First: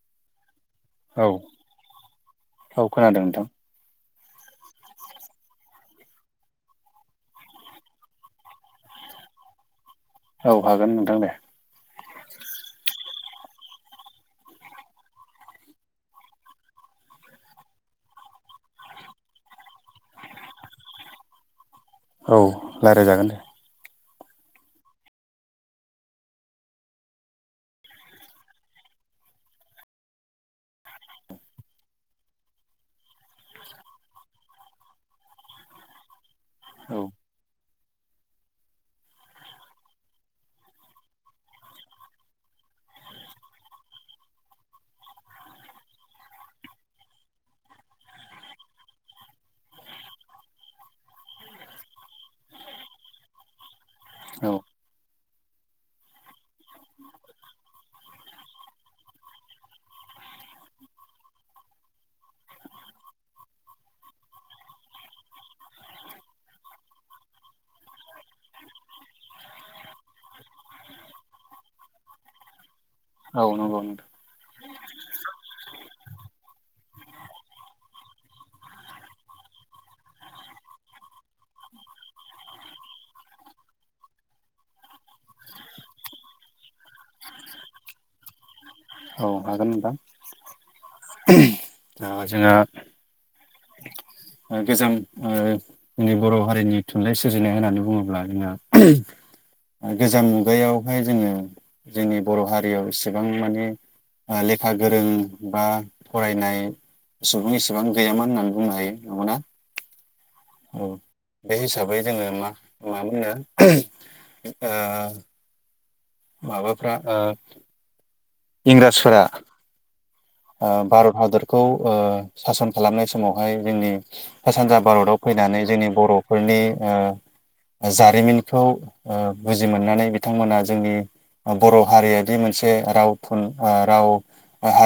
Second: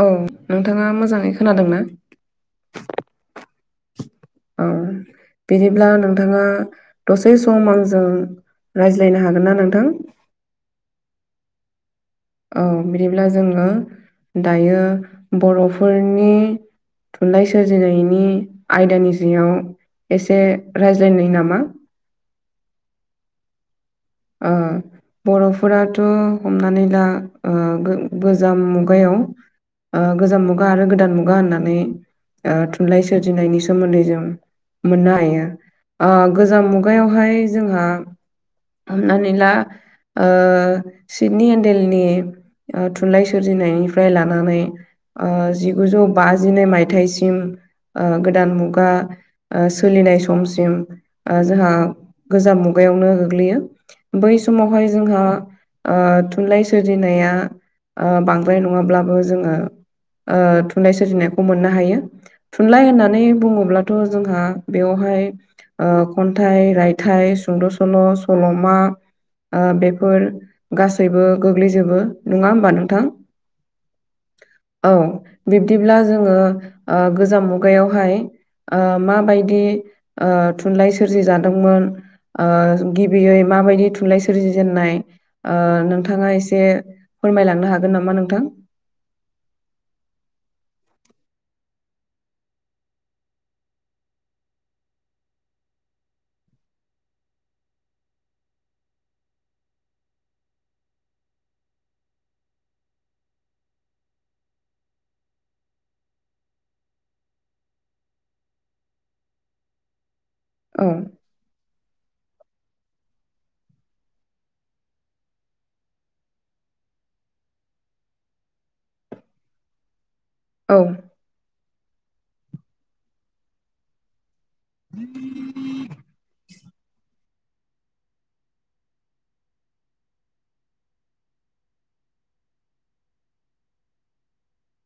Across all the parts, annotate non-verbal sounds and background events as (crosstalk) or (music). औ नोंथाङा औ मोजाङै खोनादों ना? औ खोनादों नोंथां औ बिदिब्ला नोंथाङा दसे सम आंजों रायज्लायनो हागोन ना नोंथां? औ हागोन नोंथां दे औ बिदिब्ला जोङो दायो बर'फोरनि थुनलाइ सोरजिनायनि आयदानि जयाव एसे रायज्लायनाय नामा औ रायज्लायजागोन दे ओ बर'फोराथ' हमनानै ला गोजाम मुगायाव गोजाम मुगा आरो गोदान मुगा होननानै थुनलाइ सोरजिनायनि सोमोन्दै जों मोननो हायो गोजाम औ मुगायावहाय जोंहा हमनानै ला सिदनि हडेलनि थुनलाइ सोरजिनायनिफ्राय लानानै जिगुजौ बाजिनै मायथाइसिम गोदान मुगा सोलिनाय समसिम जोंहा गोजाम मुगायावनो गोग्लैयो बै औ समावहाय जोंहा थुनलाइ सोरजिनाया बांद्राय नङाब्लाबो जोङो ओ थुनलाइ सोरजिनायखौ मोननो हायो थुनलाइ होननानै बुङोब्लाथ' जोंहा बेवहाय खन्थाइ रायथाइ सुंद' सल' सल' मा बेफोर गासैबो गोग्लैजोबो नङा होमबा नोंथां औ नंगौ नोंथां। ओं बिब्दिब्ला जोङो ओं गोजाम मुगायावहाय ओं माबायदि ओं थुनलाइ सोरजिजादोंमोन ओं गिबियै माबायदि थुनलाइ सोरजिजेननाय। ओं नोंथाङा एसे फोरमायलांनो हागोन नामा नोंथां? औ हागोन नोंथां ओं जोङो ओं गोजोन ओं जोंनि बर' हारिनि थुनलाइ सोरजिनाय होननानै बुङोब्ला जोंना गोजाम मुगायावहाय जोङो जोंनि बर' हारियाव इसेबां माने ओं लेखा गोरों बा फरायनाय सुबुं एसेबां गैयामोन ना बुंनो हायो नंगौ ना? औ बे हिसाबै जोङो मा मा होनो ओं माबाफ्रा ओं इंराजफोरा। औ ओं भारत हादरखौ ओं सासन खालामनाय समावहाय जोंनि सा सानजा भारताव फैनानै जोंनि बर'फोरनि ओं जारिमिनखौ ओं बुजि मोननानै बिथांमोना जोंनि बर' हारियादि मोनसे राव थुन राव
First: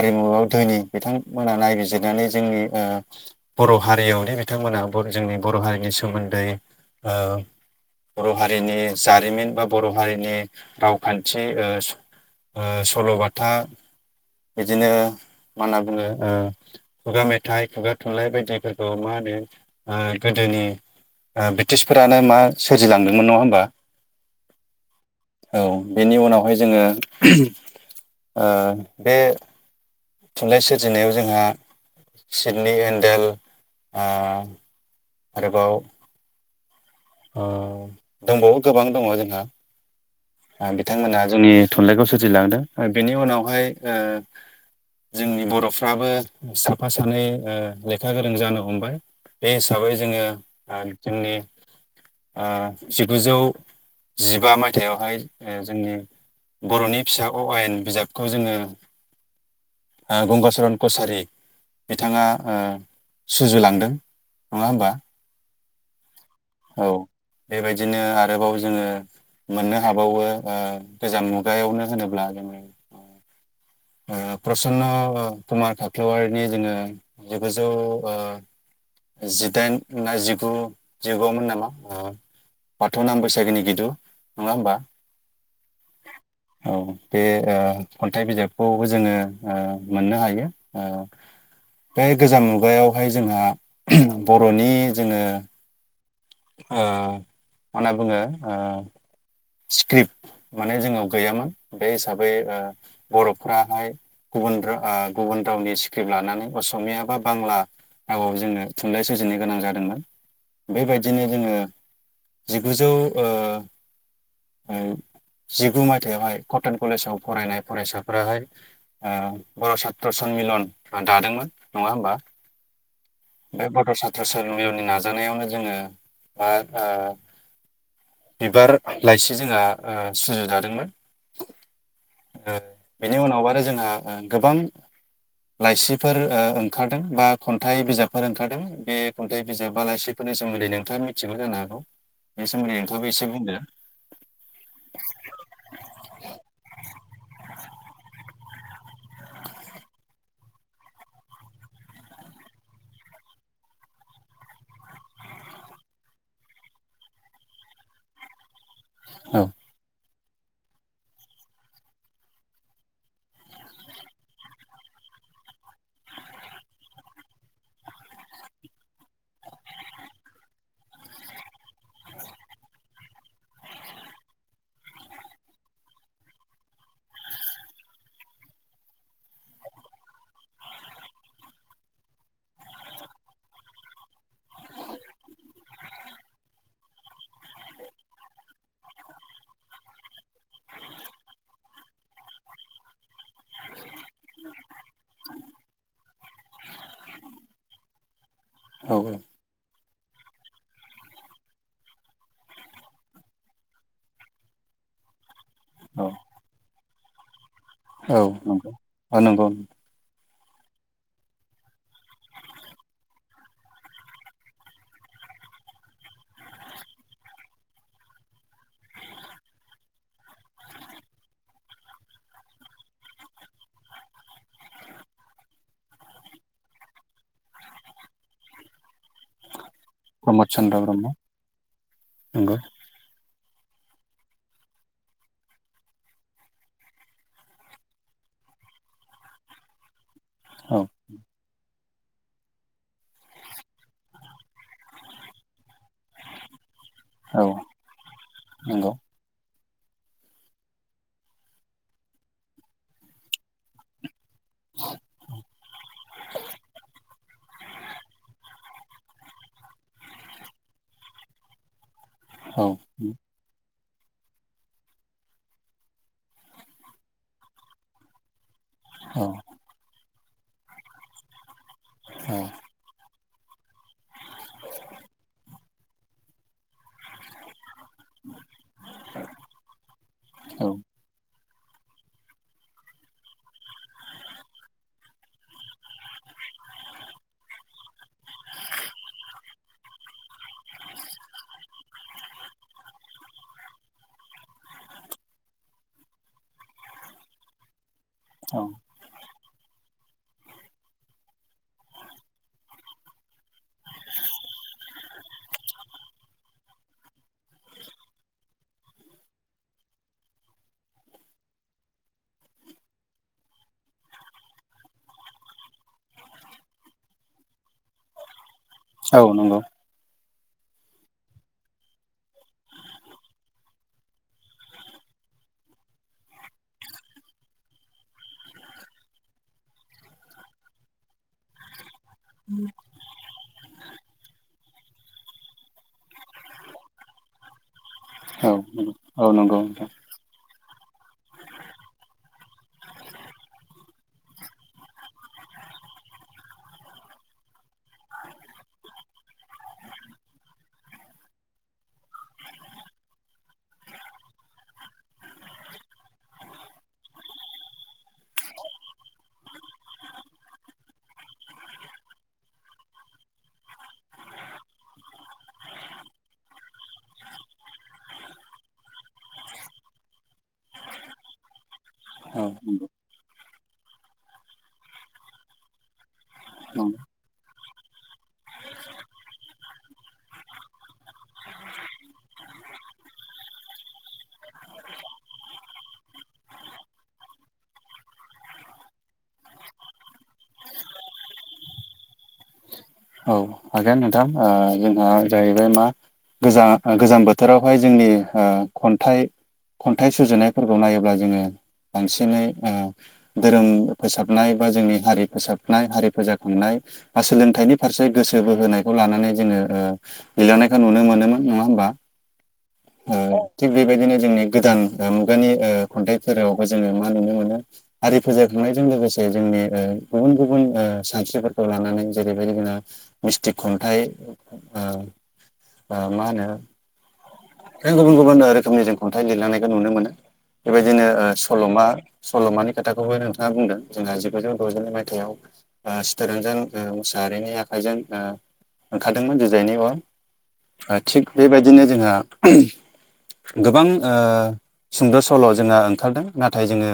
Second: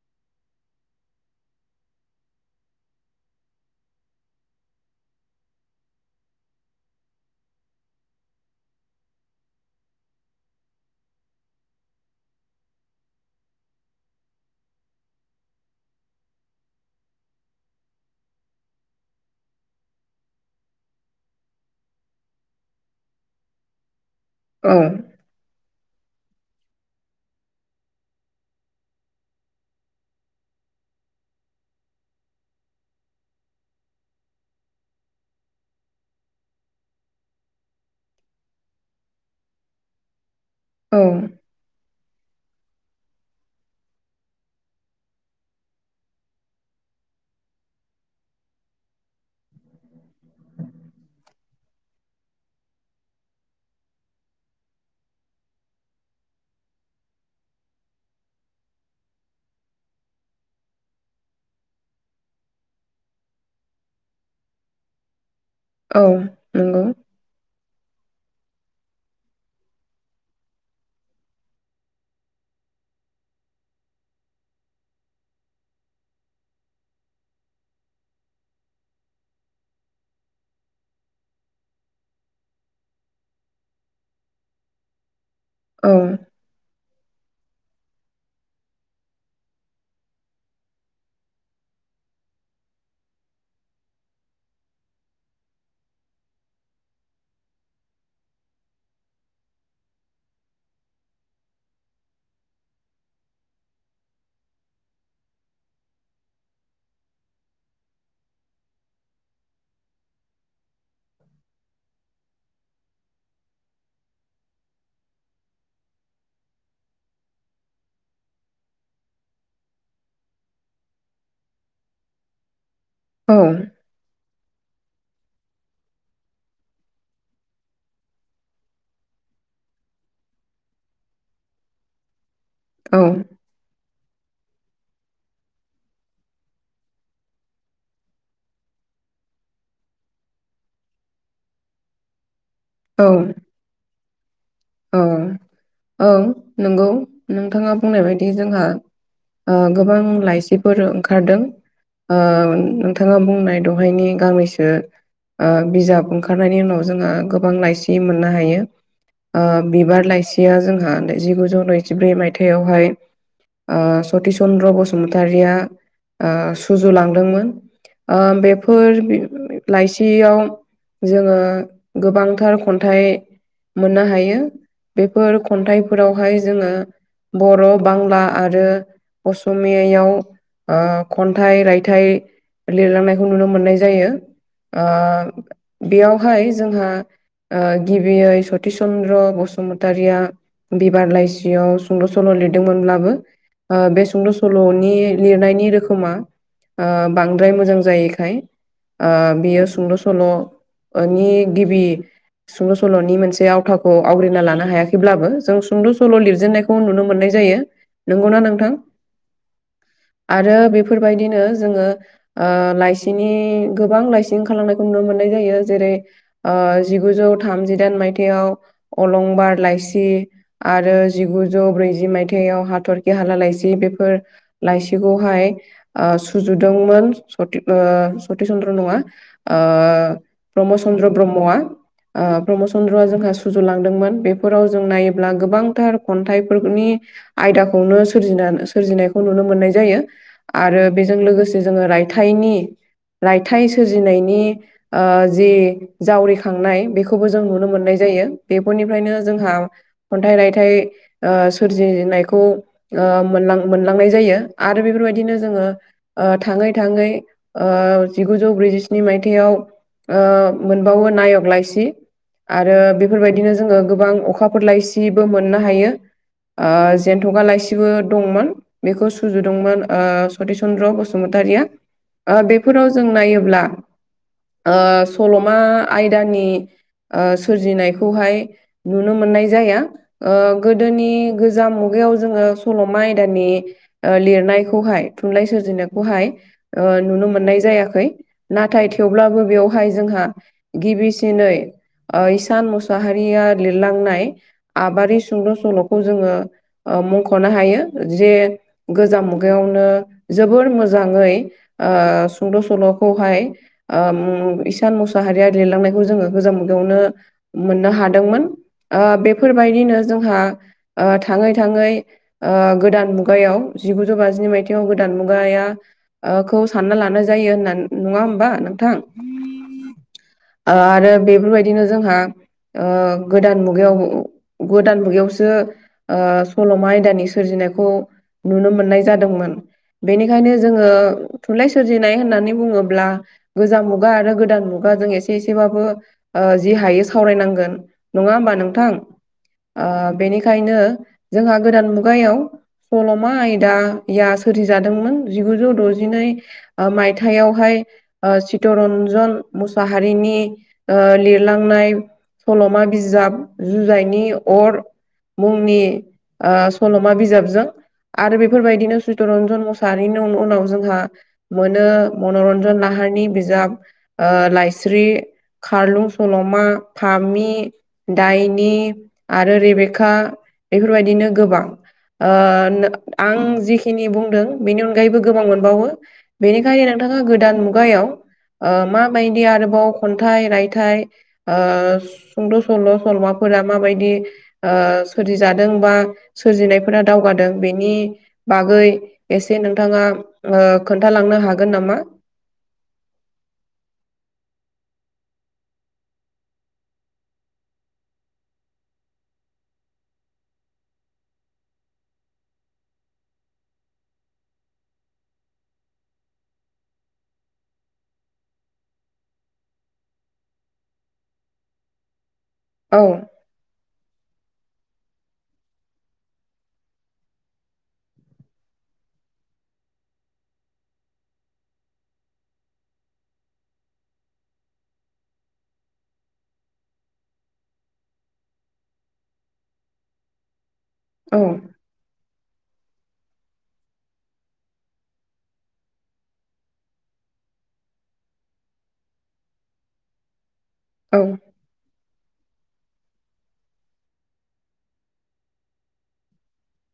मुगायाव गोदोनि बिथांमोना नायबिजिरनानै जोंनि ओं बर' हारियावनो बिथांमोना जोंनि बर' हारिनि सोमोन्दै ओं बर' हारिनि जारिमिन बा बर' हारिनि रावखान्थि ओं ओं सल'बाथा बिदिनो मा होनना बुङो ओं खुगा मेथाइ खुगा थुनलाइ बायदिफोरखौ मा होनो ओं गोदोनि ओं ब्रिटिसफोरानो मा सोरजिलांदोंमोन नङा होमबा? औ। औ बेनि उनावहाय जोङो ओं बे थुनलाइ सोरजिनायाव जोंहा सिदनि एन्देल ओं आरोबाव ओं दंबावो गोबां दङ जोंहा आरो औ बिथांमोना जोंनि थुनलाइखौ सोरजिलांदों बेनि उनावहाय ओं जोंनि बर'फ्राबो साफा सानै ओ लेखा गोरों जानो हमबाय। बे हिसाबै जोङो जोंनि ओ जिगुजौ जिबा मायथाइयावहाय ओ जोंनि, बर'नि फिसा अ' आयेन बिजाबखौ जोङो, ओ गंगाचरन कसारि, बिथाङा ओ सुजुलांदों नङा होमबा? औ। नंगौ औ बेबायदिनो आरोबाव जोङो। मोननो हाबावो ओ गोजाम मुगायावनो होनोब्ला जोङो ओ प्रसन्न कुमार खाख्लौवारिनि जोङो जिगुजौ ओ जिदाइन ना जिगु जिगुमोन नामा ओ बाथौ नाम बैसागिनि गिदु नङा होमबा? औ। औ बे ओ खन्थाइ बिजाब खौबो जोङो ओ मोननो हायो ओ बे गोजाम मुगायावहाय जोंहा बर'नि जोङो ओ मा होनना बुङो ओ स्क्रिप्ट माने जोंनाव गैयामोन बे हिसाबै ओ बर'फ्राहाय गुबुन रा ओ गुबुन रावनि स्क्रिप्ट लानानै असमिया बा बांला औ औ जोङो थुनलाइ सोरजिनो गोनां जादोंमोन बेबायदिनो जोङो। जिगुजौ ओ ओ जिगु मायथाइयावहाय कटन कलेजाव फरायनाय फरायसाफोराहाय, आ बर' सात्र सनमिलन दादोंमोन नङा होमबा, औ बे बडसा बोसोरनि उननि नाजानायावनो जोङो ओ ओ बिबार, लाइसि जोंहाआ ओ सुजुजादोंमोन ओ, औ बेनि उनाव आरो जोंहा ओ गोबां। लाइसिफोर ओ ओंखारदों बा खन्थाइ बिजाबफोर ओंखारदों बे, खन्थाइ बिजाब आलासिफोरनि सोमोन्दै नोंथाङा मिथिबो जानो हागौ बे सोमोन्दै औ नोंथाङाबो एसे बुंदो। औ औ नंगौ नोंथाङा बुंनाय बायदि जोंहा, ओ गोबां लाइसिफोर ओंखारदों। ओ नोंथाङा बुंनाय दहायनि गांनैसो, ओ बिजाब ओंखारनायनि उनाव जोंहा गोबां लाइसि मोननो हायो। ओ औ बिबार लाइसिया जोंहा जिगुजौ नैजिब्रै मायथाइयावहाय ओ सतिस चन्द्र बसुमतारिया ओ सुजुलांदोंमोन। ओ बेफोर लाइसियाव, जोङो गोबांथार खन्थाइ मोनना हायो। बेयो बेफोर खन्थाइफोरावहाय जोङो बर' बांला आरो असमियायाव ओ खन्थाइ रायथाइ, लिरलांनायखौ नुनो मोननाय जायो। ओ बेयावहाय जोंहा ओ गिबियै सतिस चन्द्र बसुमतारिया बिबार लाइसियाव सुंद' सल' लिरदोंमोनब्लाबो, ओ बे सुंद' सल'नि लिरनायनि रोखोमा, ओ बांद्राय मोजां जायिखाय औ ओ बियो सुंद सल' ओ नि गिबि सुंद' सल'नि मोनसे आव गावथाखौ आवग्रिना लानो हायाखैब्लाबो जों सुंद' औ सल' लिरजेननायखौ नुनो मोननाय जायो। औ नंगौना नोंथां औ नंगौ औ नंगौ आरो बेफोरबायदिनो जोङो। आ लाइसिनि गोबां लाइसि ओंखारलांनायखौ नुनो मोननाय जायो जेरै ओ जिगुजौ थामजिदाइन मायथाइयाव अलंबार लाइसि, आरो जिगुजौ ब्रैजि मायथाइयाव हाथरखि हाला लाइसि बेफोर, लाइसिखौहाय आ सुजुदोंमोन सति सति चन्द्र नङा ओ ब्रह्म चन्द्र ब्रह्मआ ओ नंगौ ब्रह्म चन्द्रआ जोंहा सुजुलांदोंमोन बेफोराव जों नायोब्ला गोबांथार खन्थाइफोरनि आयदाखौनो सोरजिना सोरजिनायखौ नुनो मोननाय जायो औ आरो बे जों लोगोसे जोङो रायथाइनि रायथाइ सोरजिनायनि आ जि जावरिखांनाय बेखौ। खौबो जों औ नुनो मोननाय जायो नंगौ बेफोरनिफ्रायनो जोंहा खन्थाइ रायथाइ आ सोरजिनायखौ ओ मोनलां मोनलांनाय जायो। आरो बेफोरबायदिनो जोङो ओ थाङै थाङै। ओ जिगुजौ ब्रैजिस्नि मायथाइाव ओ मोनबावो नायक लाइसि औ आरो बेफोरबायदिनो जोङो गोबां अखाफोरलाय सिबो मोननो हायो। ओ जेन्थ'खालासिबो दंमोन बेखौ औ सुजुदोंमोन ओ सति चन्द्र बसुमतारिया औ आबे बे फोराव जों नायोब्ला ओ सल'मा आयदानि ओ सोरजिनायखौ खौहाय नुनो मोननाय जाया ओ गोदोनि गोजाम मुग- मुगायाव जोङो सल'मा आयदानि ओ लिरनायखौहाय थुनलाइ सोरजिनायखौहाय ओ नुनो मोननाय जायाखै नाथाय थेवब्लाबो बेवहाय जोंहा। गिबिसिनै ओ इसान मुसाहारिया लिरलांनाय आबारि सुंद' सल'खौ जोङो मुंख'नो हायो जे। औ गोजाम मुगायावनो जोबोर मोजाङै सुंद' सल'खौहाय ओ इसान मुसाहारिया लिरलांनायखौ जोङो गोजाम मुगायावनो मोननो हादोंमोन बेफोरबायदिनो जोंहा थाङै थाङै। ओ गोदान मुगायाव जिगुजौ बाजिनै मायथाइयाव गोदान मुगाया खौ सानना लानाय जायो होनना नङा होमबा नों। औ नंगौ आरो बेफोरबायदिनो जोंहा ओ गोदान मुगायाव गोदान मुगायावसो ओ सल'मा आयदानि सोरजिनायखौ नुनो मोननाय जादोंमोन। बेनिखायनो जोङो थुनलाइ सोरजिनाय होननानै बुङोब्ला। गोजाम मुगा आरो गोदान मुगााजों एसे एसेबाबो जि हायस्ट सावोन ना औ ह नंगौ औ नंगौ नोंथां नोंथांनि। बेखायनो जोंहा गोदान मुगायाव। सल'मा आयदाया सोरजिजादोंमोन जिगुजौ द'जिनै ओ मायथायाइावहाय चितरन्जन मुसाहारिनि लिरलांनाय सल'मा बिजाब जुजाइनायनि अर मुंनि सल'मा बिजाबजों आरो बेफोरबायदिनो चितरन्जन मुसाहारिनि उनाव जोंहा मोनो मनरन्जन लाहारनि बिजाब लाइस्रि खारलुं सल'मा थामि दाइनि आरो रेबेखाा बेफोरबायदिनो गोबां। ओ औ नंगौ आं जिखिनि बुंदों बेनि अनगायैबो गोबां मोनबावो। बेनिखायनो नंगौ नोंथाङा गोदान मुगायाव ओ माबायदि आरोबाव खन्थाइ रायथाइ ओ सुंद' सल' सल'माफोरा माबायदि ओ सोरजिजादों बा सोरजिनायफोरा दावगादों बेनि बागै एसे नोंथाङा खोन्थालांनो हागोन नामा? औ हागोन नोंथां जोंहा जाहैबाय मा? गोजां गोजां बोथोरावहाय जोंनि खन्थाइ खन्थाइ सुजुनायफोरखौ नायोब्ला जोङो बांसिनै धोरोम फोसाबनाय बा जोंनि हारि फोसाबनाय हारि फोजाखांनाय बा सोलोंथाइनि फारसे गोसो बोहोनायखौ लानानै जोङो ओ गैलांनायखौ नुनो मोनोमोन नङा होमबा? औ ओ थिग बेबायदिनो जोंनि गोदान मुगानि ओ खन्थाइ फोरावबो जोङो मा नुनो मोनो हारि फोजाखांनायजों लोगोसे जोंनि ओ गुबुन गुबुन ओ सानस्रिफोरखौ लानानै जेरै बेबायदिना मिस्थिक खन्थाइ ओ ओ मा होनो जों गुबुन गुबुन रोखोमनि जों खन्थाइ लिरलांनायखौ नुनो मोनो बेबायदिनो ओ औ सल'मा सल'मानि खोथाखौबो नोंथाङा बुंदों जोंहा जिगुजौ द'जिनै मायथाइयाव ओ चितरन्जन ओ मुसाहारिनि आखाइजों ओ ओंखारदोंमोन जुजायनि अर। ओ औ थिग बेबायदिनो जोंहा गोबां ओ सुंद' सल' जोंहा ओंखारदों नाथाय जोङो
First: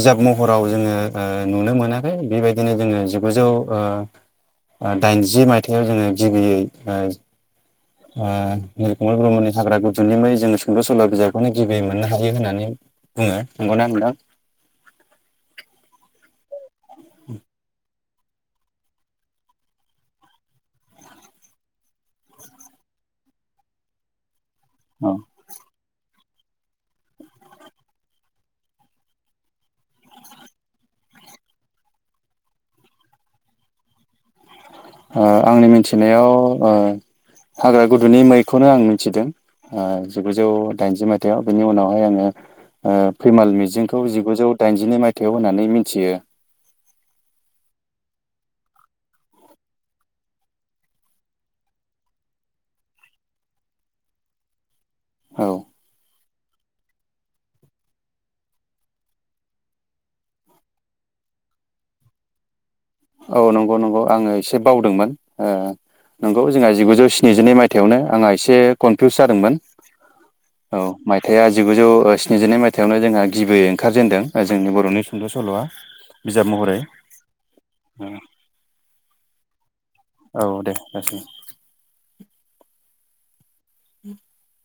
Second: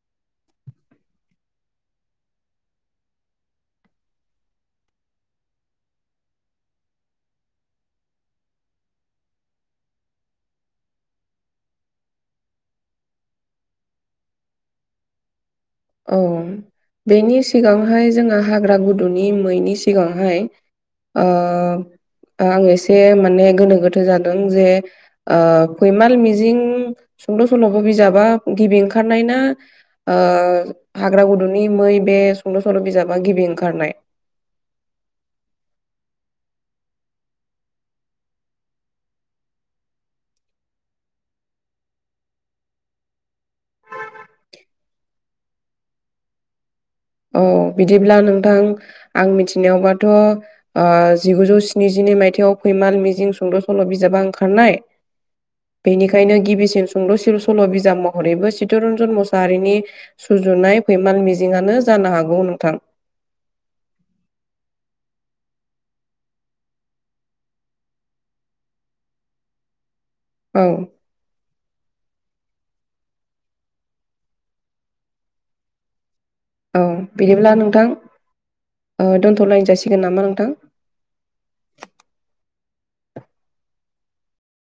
बिजाब महराव जोङो नुनो ओ मोनाखै बेबायदिनो जोङो जिगुजौ ओ ओ दाइनजि मायथाइयाव जोङो गिबियै ओ ओ निलकमल ब्रह्मनि हाग्रा गुदुनि मै जोंङो सुंद' सल' बिजाबखौनो गिबियै मोननो हायो होननानै बुङो नंगौना नोथां। औ बेनि सिगांहाय जोंहा हाग्रा गुदुंनि मैनि सिगांहाय ओ ओ आं एसे माने गोनो गोथो जादों जे औ। ओ फैमाल मिजिं सुंद' सल' बिजाबा गिबि ओंखारनाय ना ओ हाग्रा गुदुनि मै बे सुंद' सल' बिजाबा गिबि ओंखारनाय। ओ आंनि मिथिनायाव ओ हाग्रा गुदुंनि मैखौनो आं मिथिदों। ओ जिगुजौ दाइनजि मायथाइाव बिनि उनावहाय आङो ओ फैमाल मिजिंखौ जिगुजौ दाइनजिनै मायथाइयाव होननानै मिन्थियो। औ बिदिब्ला नोंथां आं मिथिनायावबाथ' ओ जिगुजौ स्निजिनै मायथाइयाव फैमाल मिजिं सुंद' सल' बिजाबा ओंखारनाय। औ। बेनिखायनो गिबिसिन सुंद' सिन सल' बिजाब महरैबो चितरन्जन मुसाहारिनि सुजुनाय फैमाल मिजिङानो जानो हागौ नोंथां। औ नंगौ नंगौ आङो एसे बावदोंमोन ओ नंगौ जोंहा जिगुजौ स्निजिनै मायथाइावनो आंहा एसे कनफिउस जादोंमोन औ। मायथाइआ जिगुजौ स्निजिनै मायथाइयावनो जोंहा गिबियै ओंखारजेनदों जोंनि बर'नि सुंद' सल'आ। (inaudible) औ बिदिब्ला नोंथां ओ दोनथ'लायजासि औ दे लाखिनि। (inaudible)